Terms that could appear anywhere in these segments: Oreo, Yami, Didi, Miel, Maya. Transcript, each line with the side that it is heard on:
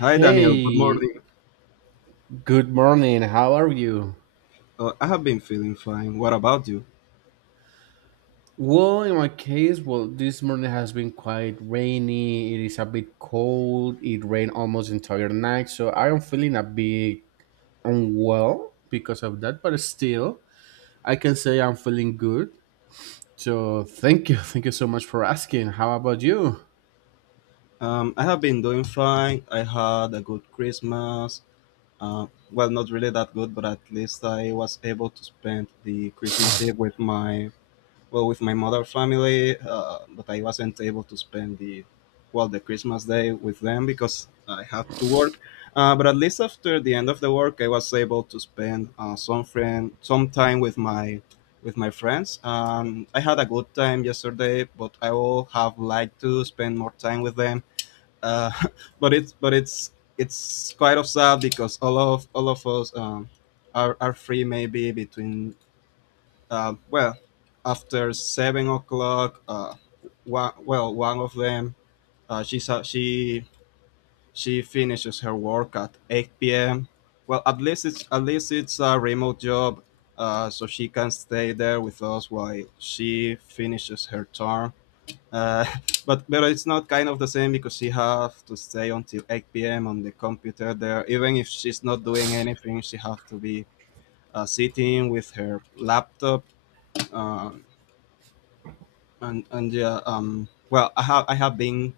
left: Hi Daniel, good morning.
right: good morning. How are you?
left: I have been feeling fine. What about you?
right: Well, in my case, well, this morning has been quite rainy. It is a bit cold. It rained almost entire night, so I am feeling a bit unwell because of that. But still, I can say I'm feeling good. So thank you, thank you so much for asking. How about you?
left: I have been doing fine. I had a good Christmas. Well, not really that good, but at least I was able to spend the Christmas Eve with my well with my mother family, but I wasn't able to spend the Christmas day with them because I had to work. But at least after the end of the work, I was able to spend some time with my friends. I had a good time yesterday, but I would have liked to spend more time with them. Uh, but it's quite of sad, because all of us, are free maybe between, uh, well, after 7 o'clock. One of them, she sa- she finishes her work at 8 p.m. Well, at least it's a remote job, so she can stay there with us while she finishes her term. Uh, but it's not kind of the same, because she have to stay until 8 p.m. on the computer there. Even if she's not doing anything, she have to be sitting with her laptop, uh, and yeah. Well, i have i have been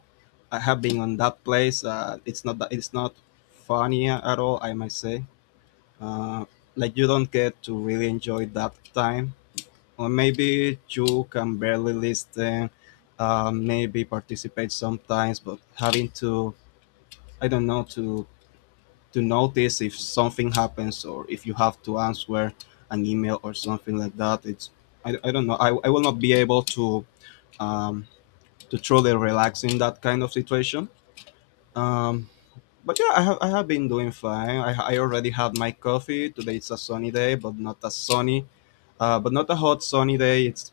left: i have been on that place. It's not that it's not funny at all, I might say. uh like, you don't get to really enjoy that time, or maybe you can barely listen, maybe participate sometimes, but having to, I don't know, to notice if something happens, or if you have to answer an email or something like that. I don't know, I will not be able um to truly relax in that kind of situation. Um, but yeah, I have been doing fine. I already had my coffee. Today it's a sunny day, but not a sunny, but not a hot sunny day. It's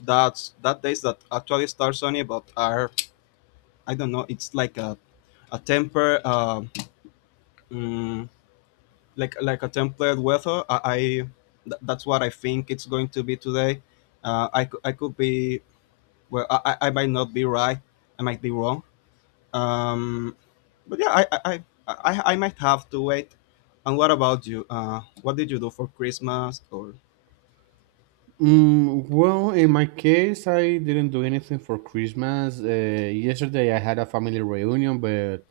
left: that days that actually start sunny, but are, I don't know. It's like a temper, mm, like a tempered weather. That's what I think it's going to be today. I could be. Well, I might not be right. I might be wrong. Um, but yeah, I might have to wait. And what about you? What did you do for Christmas? Or...
right: Well, in my case, I didn't do anything for Christmas. Yesterday, I had a family reunion, but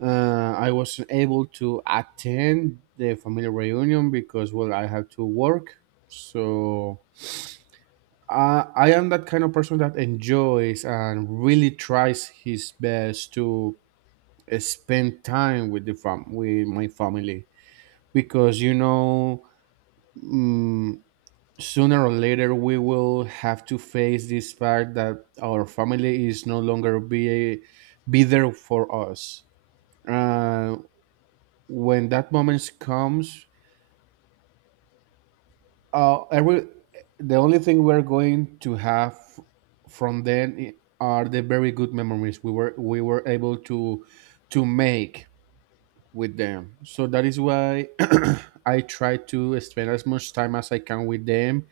right: I wasn't able to attend the family reunion because, well, I had to work. So I am that kind of person that enjoys and really tries his best to spend time with the fam with my family, because you know, mm, sooner or later we will have to face this fact that our family is no longer be there for us. Uh. When that moment comes, uh, every, the only thing we're going to have from are the very good memories we were able to make with them. So that is why I try to spend as much time as I can with them.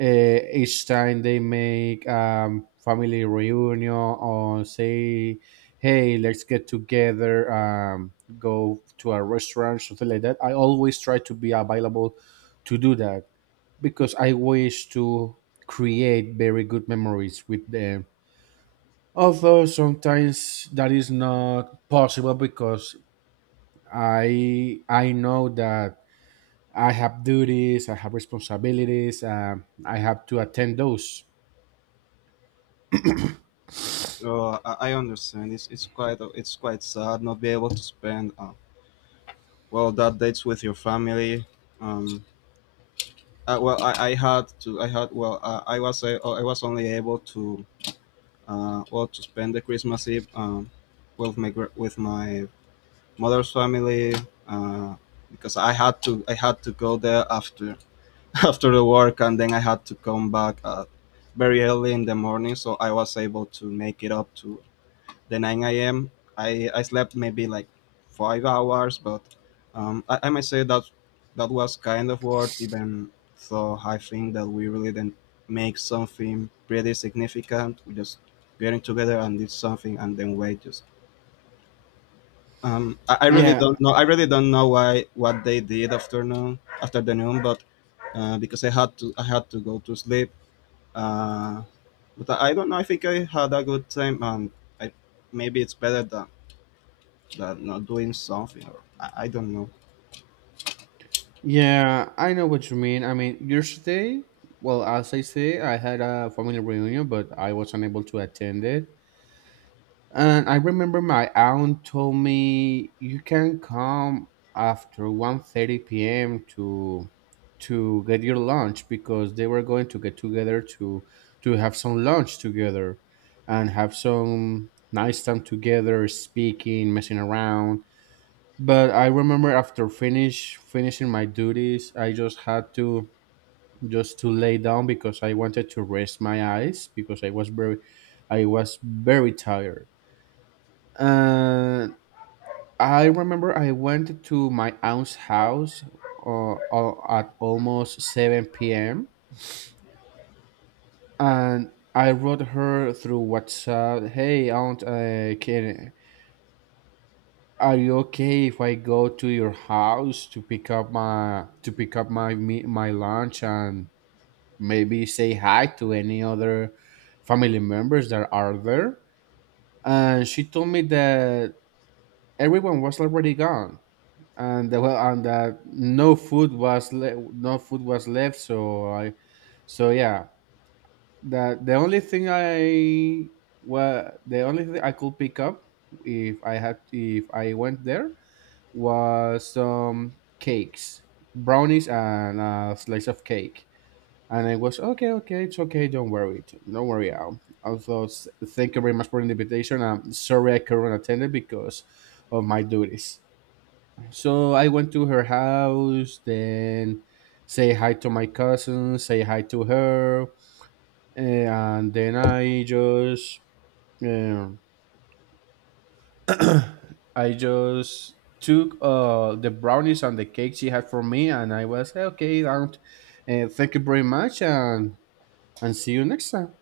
right: uh, each time they make family reunion or say, hey, let's get together, go to a restaurant, something like that, I always try to be available to do that, because I wish to create very good memories with them, although sometimes that is not possible because I know that I have duties, I have responsibilities. I have to attend those.
left: I understand. It's quite sad not be able to spend, well, that dates with your family. Um, well, I had to I had well I was only able to, to spend the Christmas Eve, with my mother's family, uh, because I had to go there after after the work, and then I had to come back, very early in the morning, so I was able to make it up to the 9 a.m. I slept maybe like 5 hours, but, I might say that that was kind of worth, even though I think that we really didn't make something pretty significant. We just getting together and did something, and then wait just. I really
right: Yeah,
left: don't know. I really don't know why what they did afternoon after the noon, but, because I had to go to sleep. Uh, but I don't know. I think I had a good time, and, I, maybe it's better than not doing something. Or I don't know.
right: yeah, I know what you mean. I mean, yesterday, well, as I say, I had a family reunion, but I was unable to attend it. And I remember my aunt told me you can come after 1:30 p.m. to get your lunch because they were going to get together to have some lunch together and have some nice time together, speaking, messing around. But I remember, after finishing my duties, I just had to just to lay down because I wanted to rest my eyes because I was very tired. And I remember I went to my aunt's house at almost 7 p.m, and I wrote her through WhatsApp, hey aunt, can are you okay if I go to your house to pick up my my lunch and maybe say hi to any other family members that are there? And she told me that everyone was already gone, well, and that no food was no food was left. So I so yeah, that the only thing I, well, the only thing I could pick up if I went there, was some cakes, brownies, and a slice of cake. And I was, okay, okay, it's okay, don't worry, don't worry. Al." Also, thank you very much for the invitation. I'm sorry I couldn't attend it because of my duties. So I went to her house, then say hi to my cousin, say hi to her, and then I just, uh, I just took the brownies and the cake she had for me, and I was like, okay. Don't, thank you very much, and see you next time.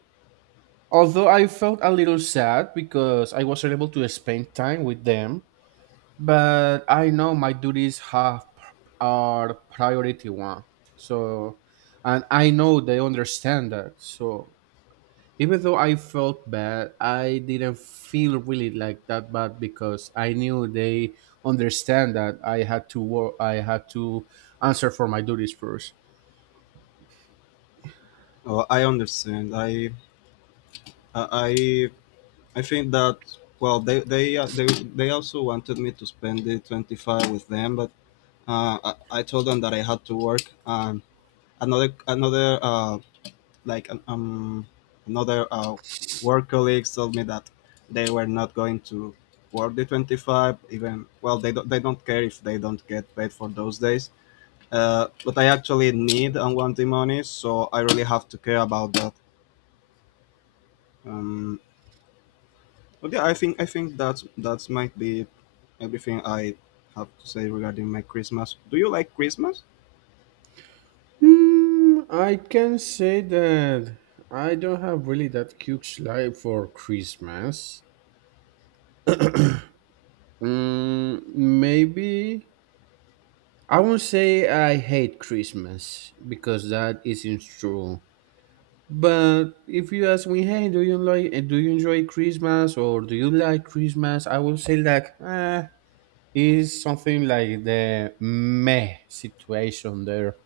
right: Although I felt a little sad because I wasn't able to spend time with them, but I know my duties have are priority one. So, and I know they understand that. So even though I felt bad, I didn't feel really like that bad because I knew they understand that I had to work, I had to answer for my duties first.
left: Oh, I understand. I I think that, well, they also wanted me to spend the 25th with them, but I told them that I had to work. And another another uh, like um another work colleagues told me that they were not going to work the 25, even, well, they don't care if they don't get paid for those days. But I actually need and want the money, so I really have to care about that. um, but yeah, I think that's might be everything I have to say regarding my Christmas. Do you like Christmas?
right: I can say that I don't have really that huge life for Christmas. Maybe I won't say I hate Christmas because that isn't true. But if you ask me, hey, do you like do you enjoy Christmas or do you like Christmas? I will say like is something like the meh situation there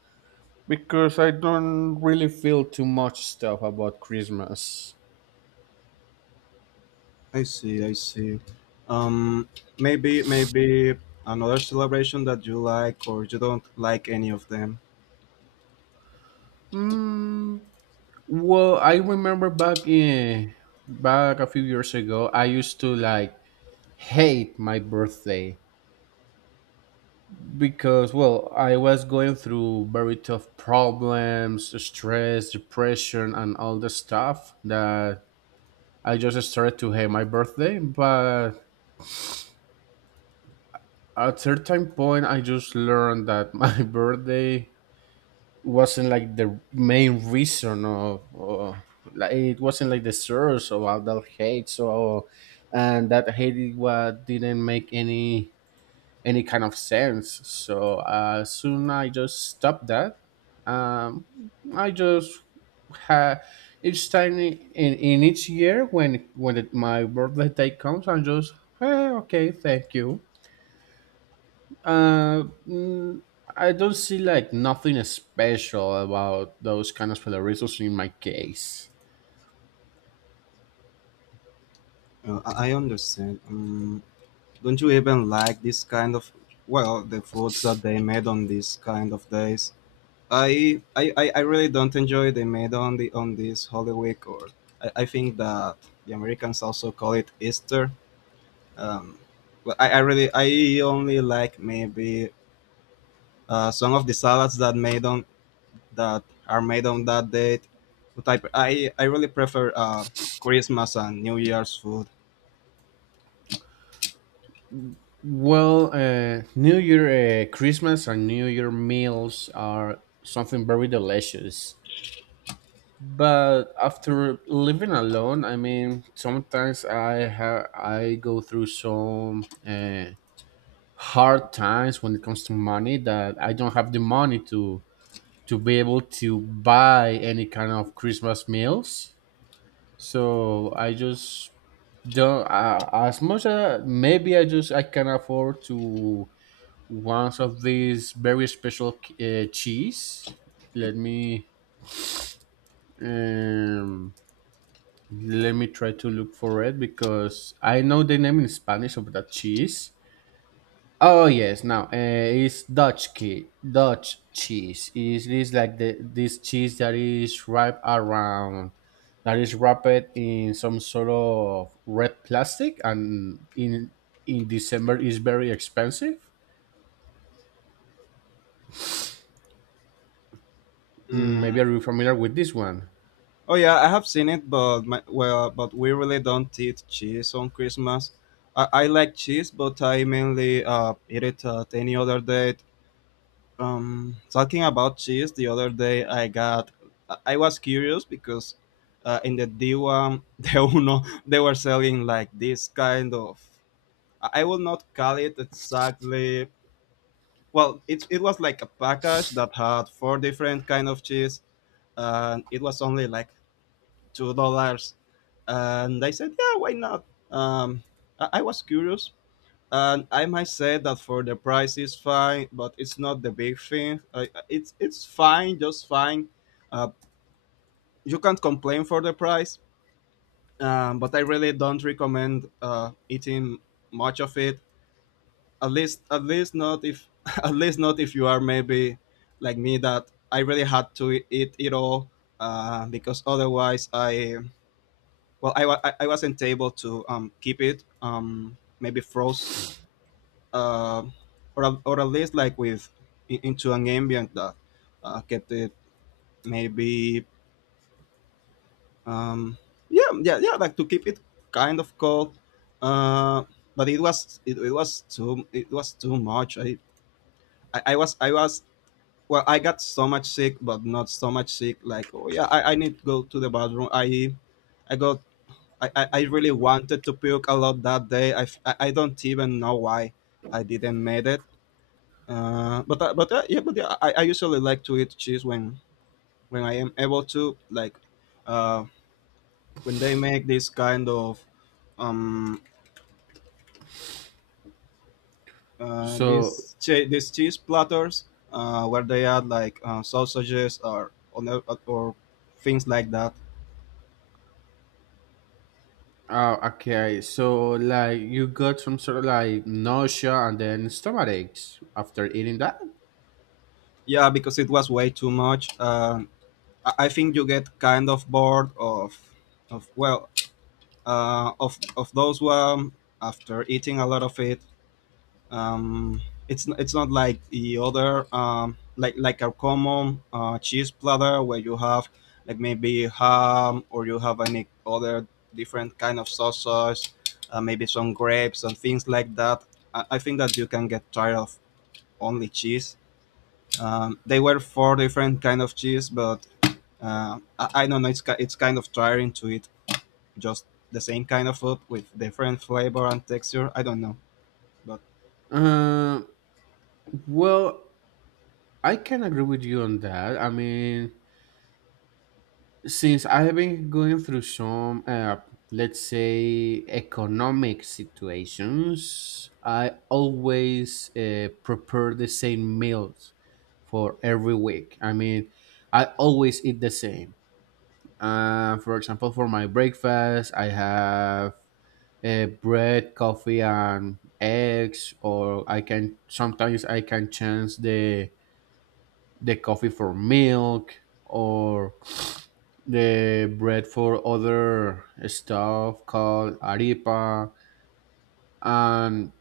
right: because I don't really feel too much stuff about Christmas.
left: I see, I see. Um, Maybe, another celebration that you like, or you don't like any of them.
right: Mm, well, I remember back a few years ago, I used to like hate my birthday because, well, I was going through very tough problems, stress, depression, and all the stuff that I just started to hate my birthday. But at certain point, I just learned that my birthday wasn't like the main reason of like it wasn't like the source of all that hate. So, and that hate it what didn't make any kind of sense. So soon I just stopped that. Um, I just had each time each year when my birthday day comes, I'm just, hey, okay, thank you. Uh, mm, I don't see like nothing special about those kind of celebrations in my case.
left: I understand. Don't you even like this kind of, well, the foods that they made on these kind of days? I really don't enjoy they made on the on this Holy Week, or I think that the Americans also call it Easter. Um, well, I only like maybe some of the salads that are made on that date. But I really prefer Christmas and New Year's food.
right: Well, New Year, Christmas, and New Year meals are something very delicious. But after living alone, I mean, sometimes I go through some hard times when it comes to money, that I don't have the money to be able to buy any kind of Christmas meals. So I just don't as much as maybe I can afford to once of these very special cheese. let me um Let me try to look for it because I know the name in Spanish of that cheese. Oh yes, now it's Dutch key, Dutch cheese. It is like the this cheese that is wrapped around, that is wrapped in some sort of red plastic, and in December is very expensive. Mm,
left: Mm.
right: maybe are you familiar with this one?
left: Oh yeah, I have seen it, but, but we really don't eat cheese on Christmas. I like cheese, but I mainly eat it at any other date. Talking about cheese, the other day I got, I was curious, because, in the D1, the Uno, they were selling like this kind of... I will not call it exactly, well, it was like a package that had four different kind of cheese, and it was only like $2. And I said, yeah, why not? um, I was curious, and I might say that for the price is fine, but it's not the big thing. I, it's fine, just fine. uh, you can't complain for the price. But I really don't recommend eating much of it, at least not if at least not if you are maybe like me, that I really had to eat it all, because otherwise I well I, wa- I wasn't able to, keep it, maybe froze, uh, or at least like with into an ambient that kept it, maybe, um, yeah, yeah, yeah, like, to keep it kind of cold. uh, but it was too much. I was well I got so much sick, but not so much sick, like, oh yeah, I need to go to the bathroom. I i got I, I I really wanted to puke a lot that day. I don't even know why I didn't made it. But yeah, I usually like to eat cheese when I am able to, like, uh when they make this kind of, um
right: So,
left: these cheese platters, where they add, like, sausages, or things like that.
right: oh, okay. So, like, you got some sort of like nausea and then stomach aches after eating that?
left: Yeah, because it was way too much. I think you get kind of bored of, of those one after eating a lot of it. Um, it's not like the other, like a common cheese platter where you have, like, maybe ham, or you have any other different kind of sausage, maybe some grapes and things like that. I think that you can get tired of only cheese. They were four different kind of cheese, but I don't know. It's kind of tiring to eat just the same kind of food with different flavor and texture. I don't know, but
right: Uh, well, I can agree with you on that. I mean, since I have been going through some, let's say, economic situations, I always prepare the same meals for every week. I mean, I always eat the same. For example, for my breakfast, I have bread, coffee, and eggs, or I can sometimes I can change the coffee for milk, or the bread for other stuff called arepa, and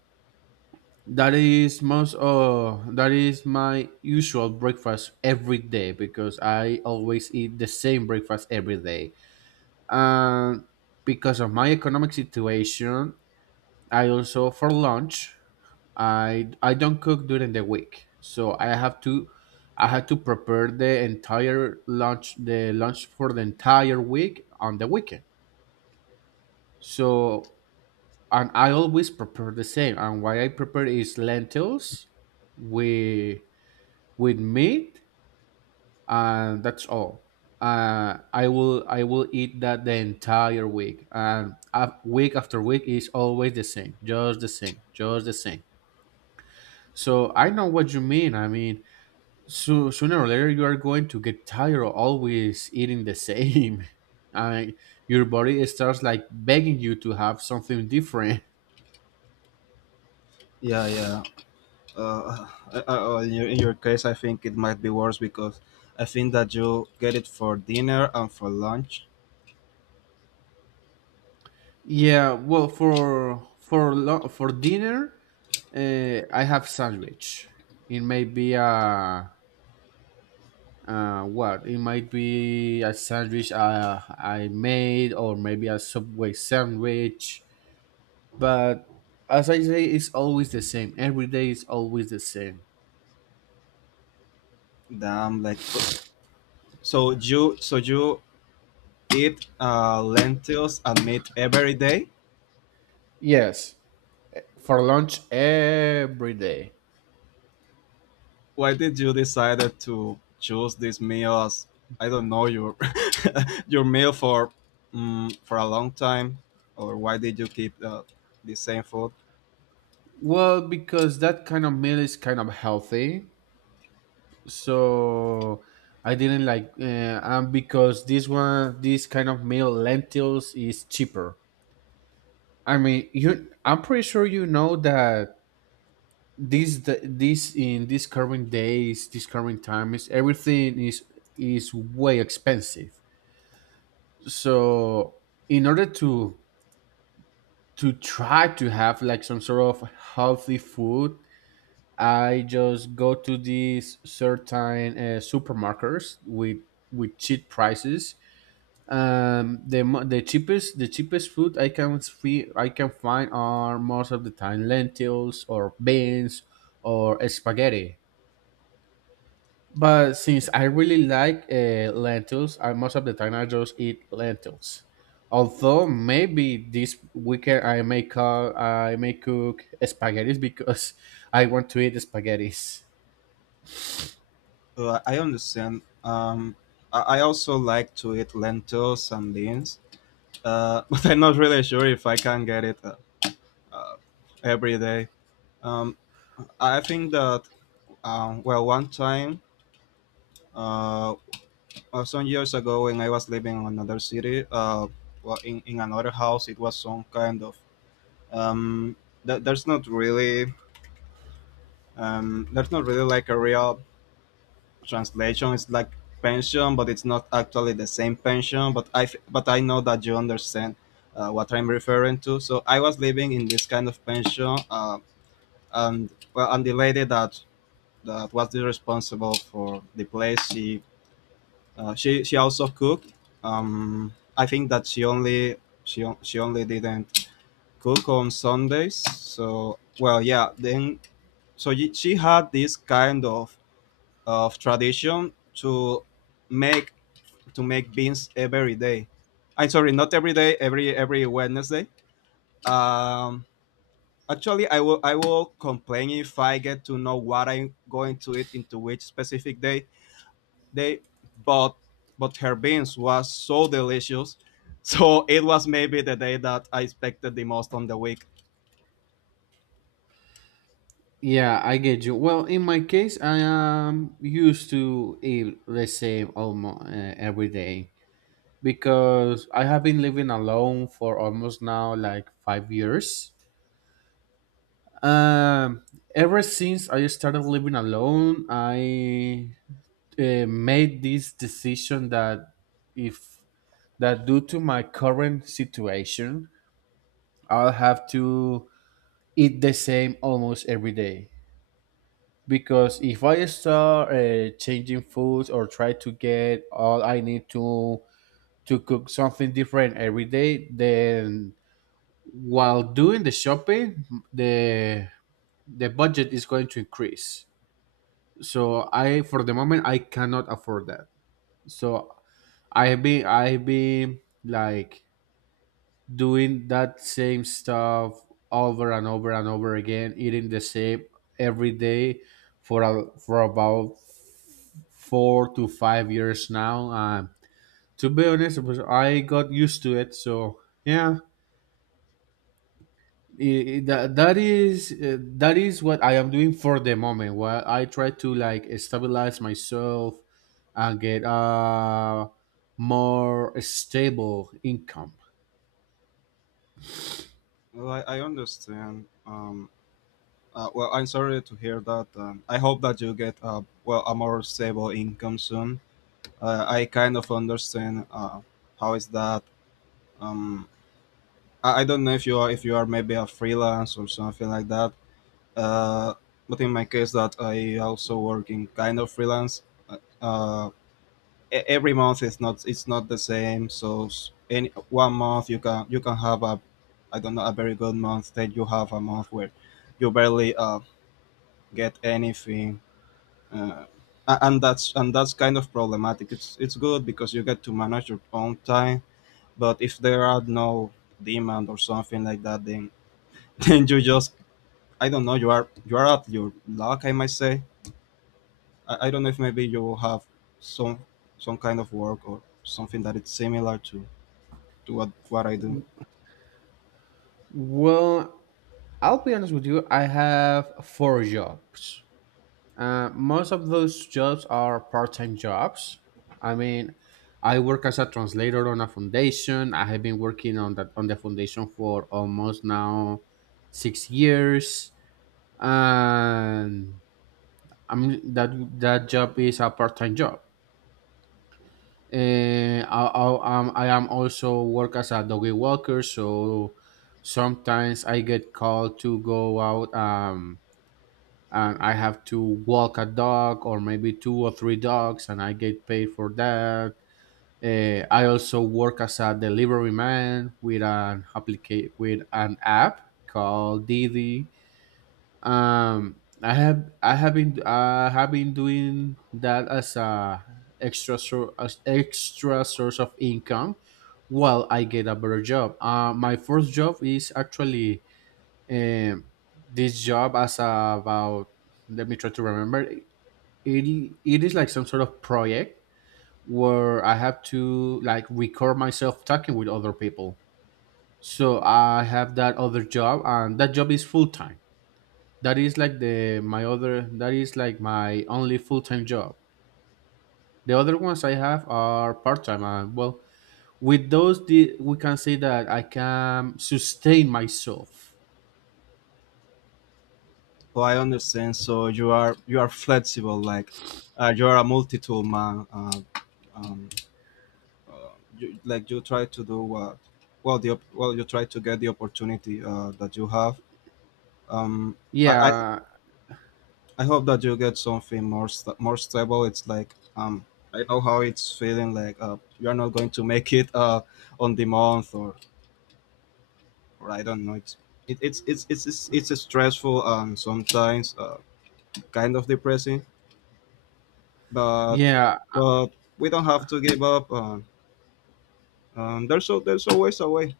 right: that is my usual breakfast every day because I always eat the same breakfast every day. And because of my economic situation, I also, for lunch, I don't cook during the week, so I have to prepare the entire lunch the lunch for the entire week on the weekend. So, and I always prepare the same. And what I prepare is lentils with meat, and that's all. I will eat that the entire week, and week after week is always the same, just the same, just the same. So I know what you mean. I mean, so sooner or later you are going to get tired of always eating the same. I Your body starts like begging you to have something different.
left: yeah, yeah. Uh, in your case, I think it might be worse because I think that you get it for dinner and for lunch.
right: Yeah, well, for dinner, I have sandwich. it may be a it might be a sandwich I made or maybe a Subway sandwich, but, as I say, it's always the same. Every day is always the same.
left: Damn, like, so you eat lentils and meat every day.
right: Yes. For lunch, every day.
left: Why did you decided to choose this meal as, I don't know, your your meal for, for a long time, or why did you keep the same food?
right: Well, because that kind of meal is kind of healthy. So I didn't like and because this kind of meal, lentils, is cheaper. I mean, you I'm pretty sure you know that this current days, this current time is everything is way expensive. So in order to try to have like some sort of healthy food, I just go to these certain supermarkets with cheap prices. The cheapest food I can find are most of the time lentils or beans or spaghetti. But since I really like lentils, I most of the time I just eat lentils. Although maybe this weekend I may cook spaghettis because I want to eat spaghettis.
left: I understand. I also like to eat lentils and beans, but I'm not really sure if I can get it, uh, every day. Um, I think that, well, one time, uh, some years ago, when I was living in another city, well, in another house, it was some kind of, um, th- there's not really there's not really like a real translation. It's like pension, but it's not actually the same pension. But I know that you understand what I'm referring to. So I was living in this kind of pension, and, well, and the lady that was the responsible for the place, she... She also cooked. Um, I think that she only didn't cook on Sundays. So, well, yeah. Then she had this kind of tradition to make make beans every day. I'm sorry, not every day, every Wednesday. Um, actually, I will complain if I get to know what I'm going to eat into which specific day. They but her beans was so delicious. So it was maybe the day that I expected the most on the week.
right: Yeah, I get you. Well, in my case, I am used to eat the same almost every day because I have been living alone for almost now like 5 years. Um, Ever since I started living alone, I made this decision that if that due to my current situation, I'll have to eat the same almost every day, because if I start changing foods or try to get all I need to cook something different every day, then, while doing the shopping, the budget is going to increase. So I, for the moment, I cannot afford that. So I've been like doing that same stuff over and over and over again, eating the same every day for for about 4 to 5 years now. To be honest, I got used to it. So yeah, that is that is what I am doing for the moment, while I try to like stabilize myself and get a more stable income.
left: Well, I understand. Well, I'm sorry to hear that. I hope that you get a well a more stable income soon. I kind of understand how is that. Um, I don't know if you are maybe a freelance or something like that. Uh, but in my case, that I also work in kind of freelance. Uh, uh, every month it's not the same. So any one month you can have a I don't know a very good month. Then you have a month where you barely get anything, uh, and that's kind of problematic. It's good because you get to manage your own time. But if there are no demand or something like that, then then you just I don't know. You are at your luck, I might say. I don't know if maybe you have some kind of work or something that it's similar to what I do.
right: Well, I'll be honest with you, I have 4 jobs. Most of those jobs are part time jobs. I mean, I work as a translator on a foundation. I have been working on that on the foundation for almost now 6 years. And I mean that that job is a part time job. I am also work as a doggy walker, so sometimes I get called to go out and I have to walk a dog or maybe 2 or 3 dogs, and I get paid for that. I also work as a delivery man with with an app called Didi. Um, I have been doing that as a extra sor- as extra source of income while I get a better job. My first job is actually um, this job as about, let me try to remember, it is like some sort of project where I have to like record myself talking with other people. So I have that other job, and that job is full-time. That is like the my other that is like my only full-time job. The other ones I have are part-time, and well, with those, we can say that I can sustain myself.
left: Well, I understand. So you are flexible, like you are a multi-tool man. Um, uh, you, you try to do what well you try to get the opportunity that you have. Um, I, I
right: yeah
left: I hope that you get something more sta more stable. It's like I know how it's feeling like you are not going to make it on the month or I don't know. It's it, it's stressful and sometimes kind of depressing but
right: yeah
left: but we don't have to give up. There's always a way.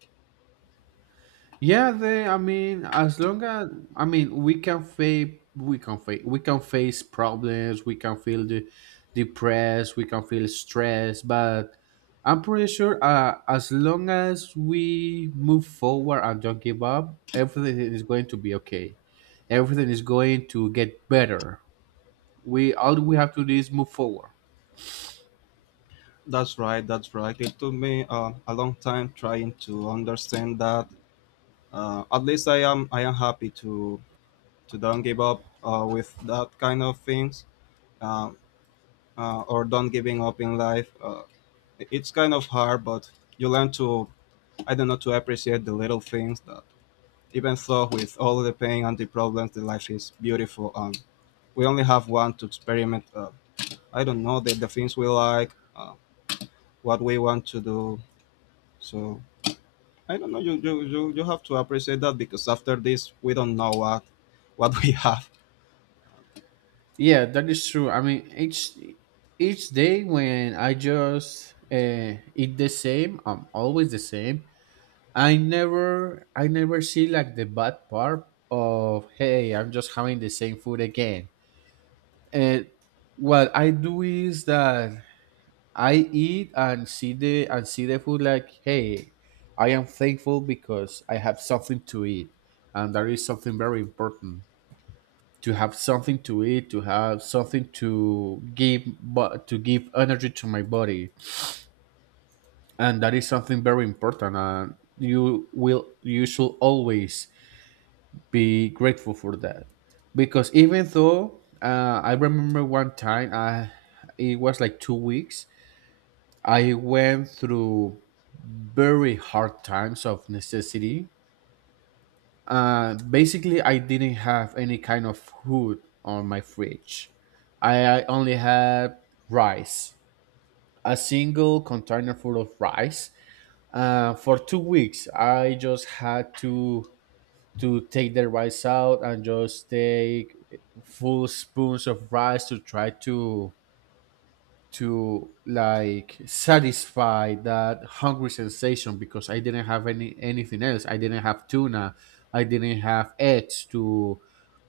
right: Yeah, I mean, as long as, I mean, we can face, we can face, we can face problems. We can feel the depressed. We can feel stressed. But I'm pretty sure, as long as we move forward and don't give up, everything is going to be okay. Everything is going to get better. We have to do is move forward.
left: That's right. That's right. It took me a long time trying to understand that. At least I am happy to don't give up with that kind of things um, or don't giving up in life. It's kind of hard, but you learn to I don't know to appreciate the little things that even though with all the pain and the problems, the life is beautiful. We only have one to experiment I don't know the things we like, what we want to do. So I don't know. You have to appreciate that because after this we don't know what we have.
right: Yeah, that is true. I mean, each day when I just eat the same, I'm always the same. I never see like the bad part of, hey, I'm just having the same food again. And what I do is that I eat and see the food like, hey, I am thankful because I have something to eat, and that is something very important, to have something to eat, to have something to give, but to give energy to my body. And that is something very important, and you should always be grateful for that. Because even though I remember one time, I it was like 2 weeks, I went through very hard times of necessity. Basically, I didn't have any kind of food on my fridge. I only had rice, a single container full of rice. For 2 weeks, I just had to take the rice out and just take full spoons of rice to try to like satisfy that hungry sensation, because I didn't have anything else. I didn't have tuna. I didn't have eggs to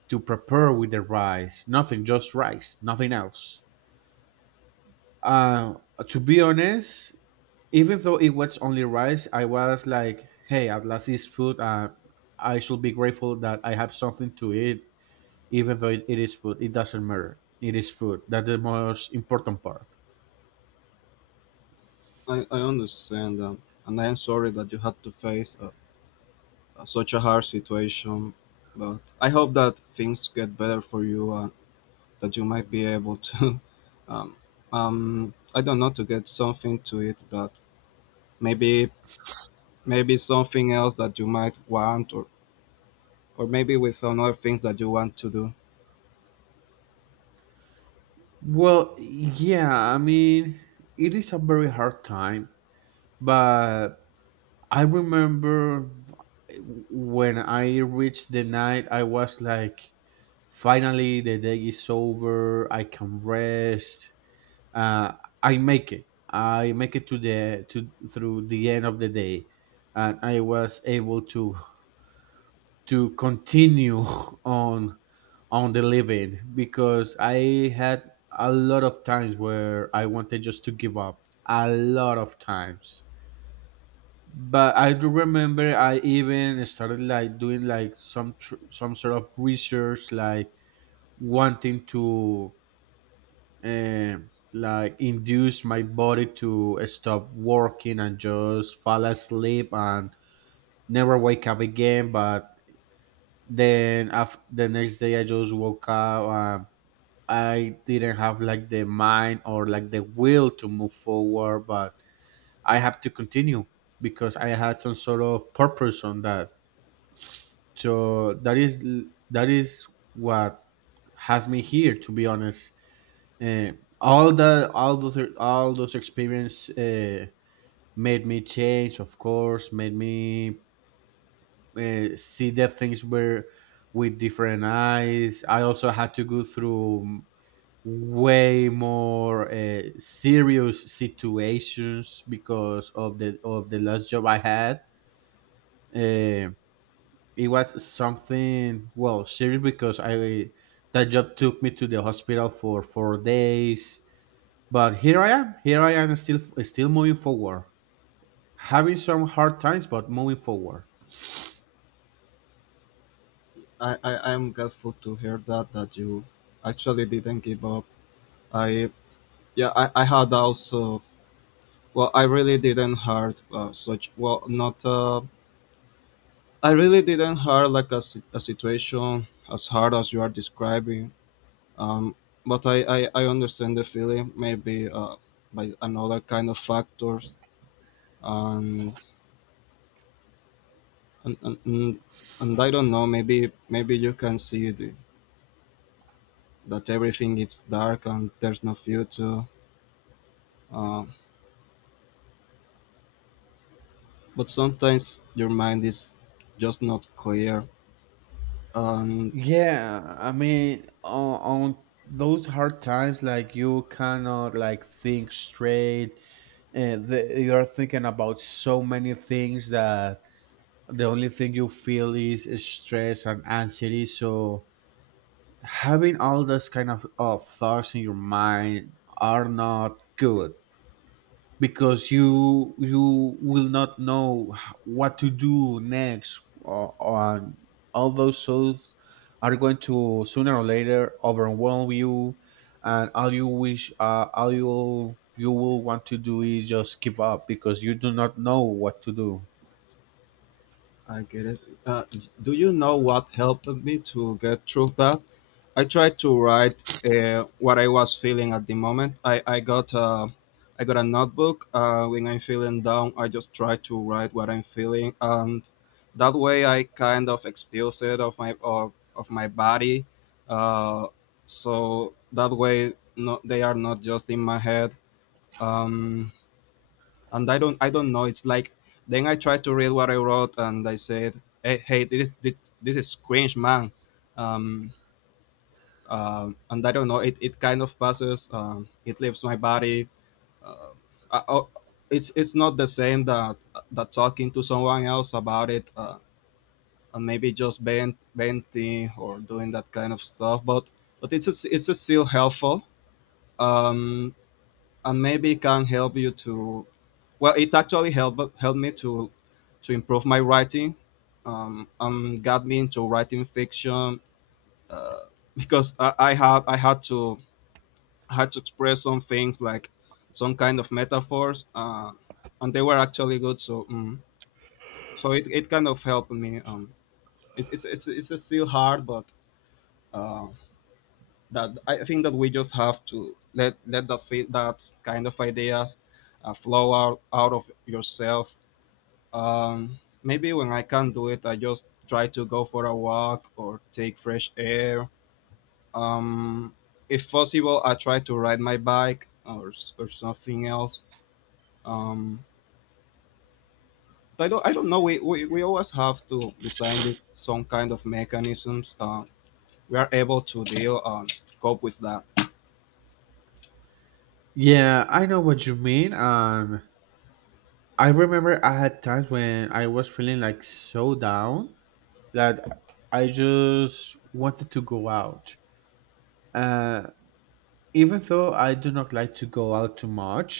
right: to prepare with the rice. Nothing, just rice, nothing else. Uh, to be honest, even though it was only rice, I was like, hey, at last it's food. I should be grateful that I have something to eat, even though it is food. It doesn't matter. It is food. That's the most important part.
left: I understand, and I am sorry that you had to face such a hard situation. But I hope that things get better for you and that you might be able to, um, I don't know, to get something to it that maybe maybe something else that you might want or maybe with some other things that you want to do.
right: Well, yeah, I mean, it is a very hard time, but I remember when I reached the night, I was like, finally, the day is over. I can rest. Uh, I make it. I make it to through the end of the day, and I was able to continue on on the living, because I had a lot of times where I wanted just to give up. A lot of times. But I do remember I even started like doing like some sort of research, like wanting to like induce my body to stop working and just fall asleep and never wake up again. But then after the next day I just woke up, and I didn't have like the mind or like the will to move forward, but I have to continue because I had some sort of purpose on that. So that is, that is what has me here, to be honest. uh, all the all those experience, made me change of course, made me, see the things were with different eyes. I also had to go through way more serious situations, because of the last job I had. uh, it was something well serious, because I that job took me to the hospital for 4 days. But here I am. Here I am, still moving forward, having some hard times, but moving forward.
left: I'm grateful to hear that you actually didn't give up. I yeah I had also well I really didn't hard such well not I really didn't hard like a situation as hard as you are describing. Um, but I understand the feeling maybe by another kind of factors and and and, and and I don't know maybe maybe you can see the that everything is dark and there's no future. Uh, but sometimes your mind is just not clear and
right: Yeah, I mean, on those hard times, like you cannot like think straight. You're thinking about so many things, that the only thing you feel is stress and anxiety. So having all those of thoughts in your mind are not good, because you will not know what to do next, or all those thoughts are going to sooner or later overwhelm you. And all you wish, all you you will want to do is just give up, because you do not know what to do.
left: I get it. Do you know what helped me to get through that? I tried to write what I was feeling at the moment. I got a notebook. When I'm feeling down, I just try to write what I'm feeling, and that way I kind of expose it of my of my body. Uh, so that way, no, they are not just in my head. Um, and I don't know. It's like then I tried to read what I wrote, and I said, "Hey, this is cringe, man." Um, and I don't know. It kind of passes. It leaves my body. Uh, I, I- it's not the same that talking to someone else about it, and maybe just bent venting or doing that kind of stuff. But it's still helpful. Um, and maybe it can help you to well it actually helped me to improve my writing and got me into writing fiction uh, because I had to express some things like some kind of metaphors and they were actually good so mm, so it kind of helped me it, it's still hard but um, that I think that we just have to let that kind of ideas flow out of yourself. Maybe when I can't do it, I just try to go for a walk or take fresh air. Um, if possible, I try to ride my bike or something else. Um, but I don't know. We always have to design this some kind of mechanisms. We are able to deal and cope with that.
right: Yeah, I know what you mean. I remember I had times when I was feeling like so down that I just wanted to go out. uh Even though I do not like to go out too much,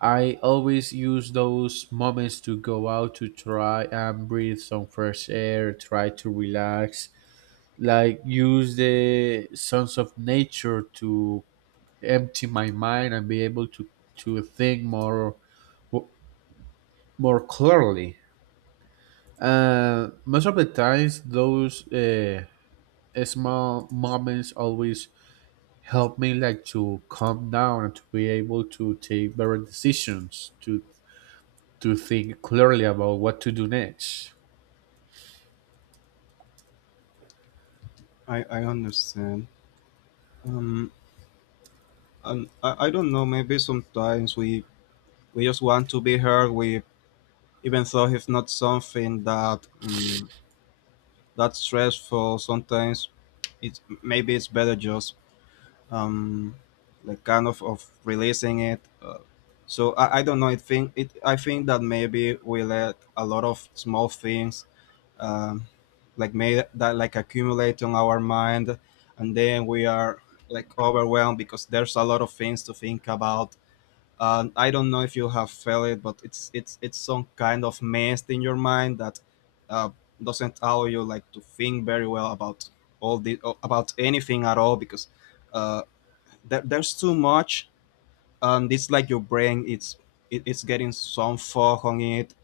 right: I always use those moments to go out, to try and breathe some fresh air, try to relax, like use the sense of nature to empty my mind and be able to think more, more clearly. Most of the times, those small moments always helped me like to calm down and to be able to take better decisions, to think clearly about what to do next.
left: I understand. Um, And I don't know, maybe sometimes we just want to be heard. We even though it's not something that that's stressful. Sometimes it's maybe it's better just um like kind of releasing it. So I don't know. I think it. I think that maybe we let a lot of small things um like made that like accumulate on our mind, and then we are like overwhelmed because there's a lot of things to think about I don't know if you have felt it, but it's some kind of mess in your mind that uh, doesn't allow you like to think very well about all the about anything at all because uh, there's too much, and it's like your brain it's getting some fog on it.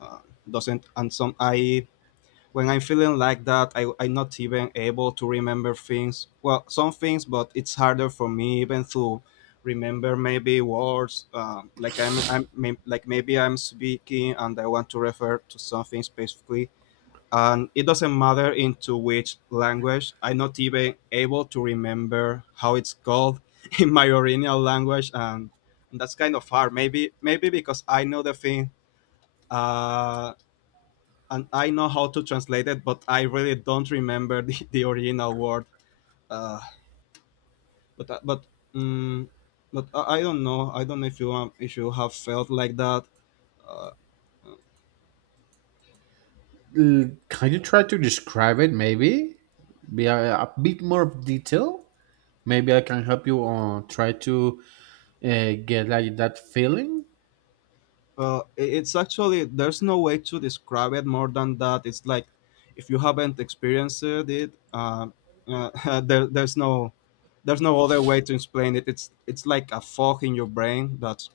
left: Doesn't and some I When I'm feeling like that, I'm not even able to remember things. Well, some things, but it's harder for me even to remember maybe words. Like I'm maybe I'm speaking and I want to refer to something specifically, and it doesn't matter into which language. I'm not even able to remember how it's called in my original language, and that's kind of hard. Maybe maybe because I know the thing. Uh, and I know how to translate it, but I really don't remember the original word. Uh, but um, but I don't know. I don't know if you have felt like that. Uh,
right: Can you try to describe it, maybe be a bit more detail? Maybe I can help you on try to, get like that feeling.
left: it's actually there's no way to describe it more than that. It's like if you haven't experienced it, uh, there, there's no there's no other way to explain it. It's like a fog in your brain that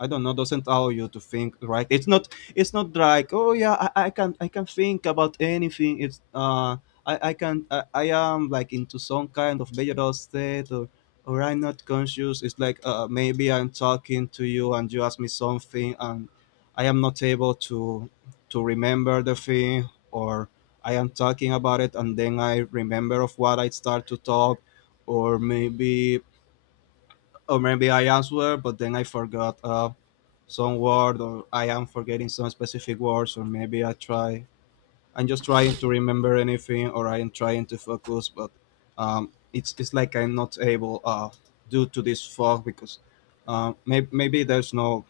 left: I don't know, doesn't allow you to think, right? It's not like, oh yeah, I can think about anything. I can I am like into some kind of vegetal state or I'm not conscious. It's like maybe I'm talking to you and you ask me something and I am not able to remember the thing or I am talking about it and then I remember of what I start to talk or maybe or maybe I answer but then I forgot some word or I am forgetting some specific words or maybe I'm just trying to remember anything or I am trying to focus but it's like I'm not able due to this fog because maybe maybe there's no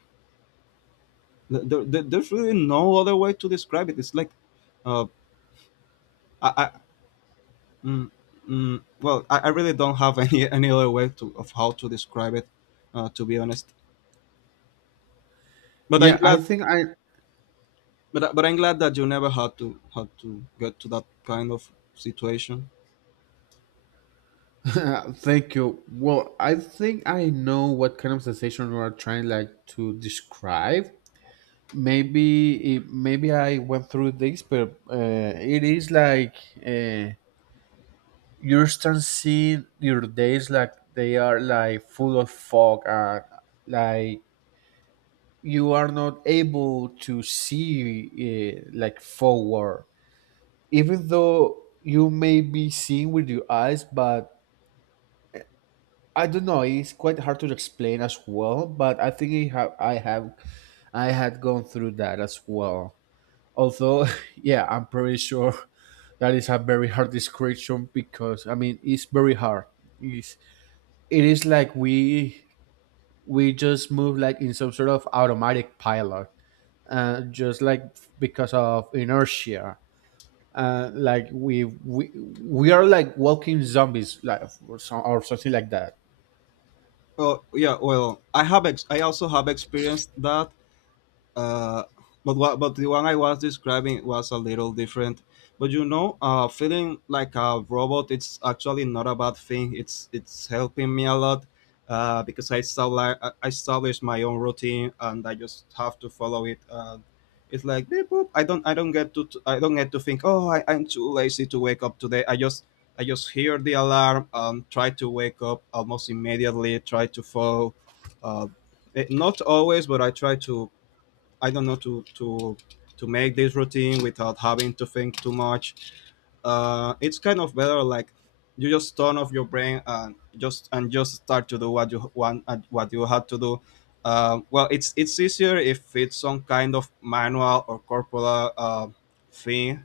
left: there's really no other way to describe it it's like uh, I mm, mm, well I really don't have any any other way to of how to describe it to be honest but I'm
right: Yeah I
left: glad
right: think I
left: But I- but I'm glad that you never had to get to that kind of situation.
right: Thank you. Well, I think I know what kind of sensation you are trying like to describe. Maybe I went through this, but it is like, uh, you start seeing your days like they are like full of fog, like you are not able to see like forward, even though you may be seeing with your eyes, but I don't know. It's quite hard to explain as well, but I think I have, I had gone through that as well. Although, yeah, I'm pretty sure that is a very hard description, because I mean it's very hard. It's, it is like we just move like in some sort of automatic pilot, just like because of inertia. Like we are like walking zombies, like, or something like that.
left: Oh yeah, well, I also have experienced that, uh, but what but the one I was describing was a little different. But you know, feeling like a robot, it's actually not a bad thing. It's helping me a lot because I established my own routine and I just have to follow it. It's like beep, boop. I don't get to think. Oh, I'm too lazy to wake up today. I just hear the alarm and try to wake up almost immediately. Try to follow. Uh, Not always, but I try to I don't know to to make this routine without having to think too much. It's kind of better like you just turn off your brain and just start to do what you want and what you had to do. Well, it's easier if it's some kind of manual or corporal thing.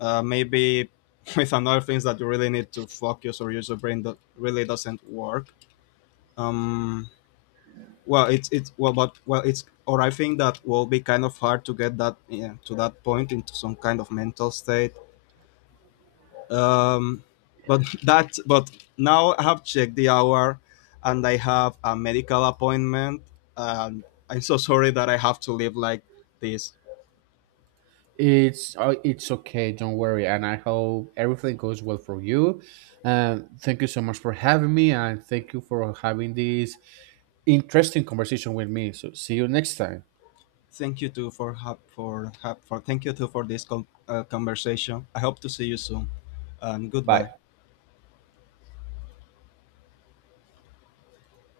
left: Maybe with another things that you really need to focus or use your brain that really doesn't work. Um, well, it's well, but well, it's or I think that will be kind of hard to get that yeah, to that point into some kind of mental state. Um, but that but now I have checked the hour, and I have a medical appointment. And I'm so sorry that I have to live like this.
right: It's okay, don't worry, and I hope everything goes well for you. Thank you so much for having me, and thank you for having this interesting conversation with me. So see you next time.
left: Thank you too for this conversation. I hope to see you soon, and
right: Bye.
left: goodbye.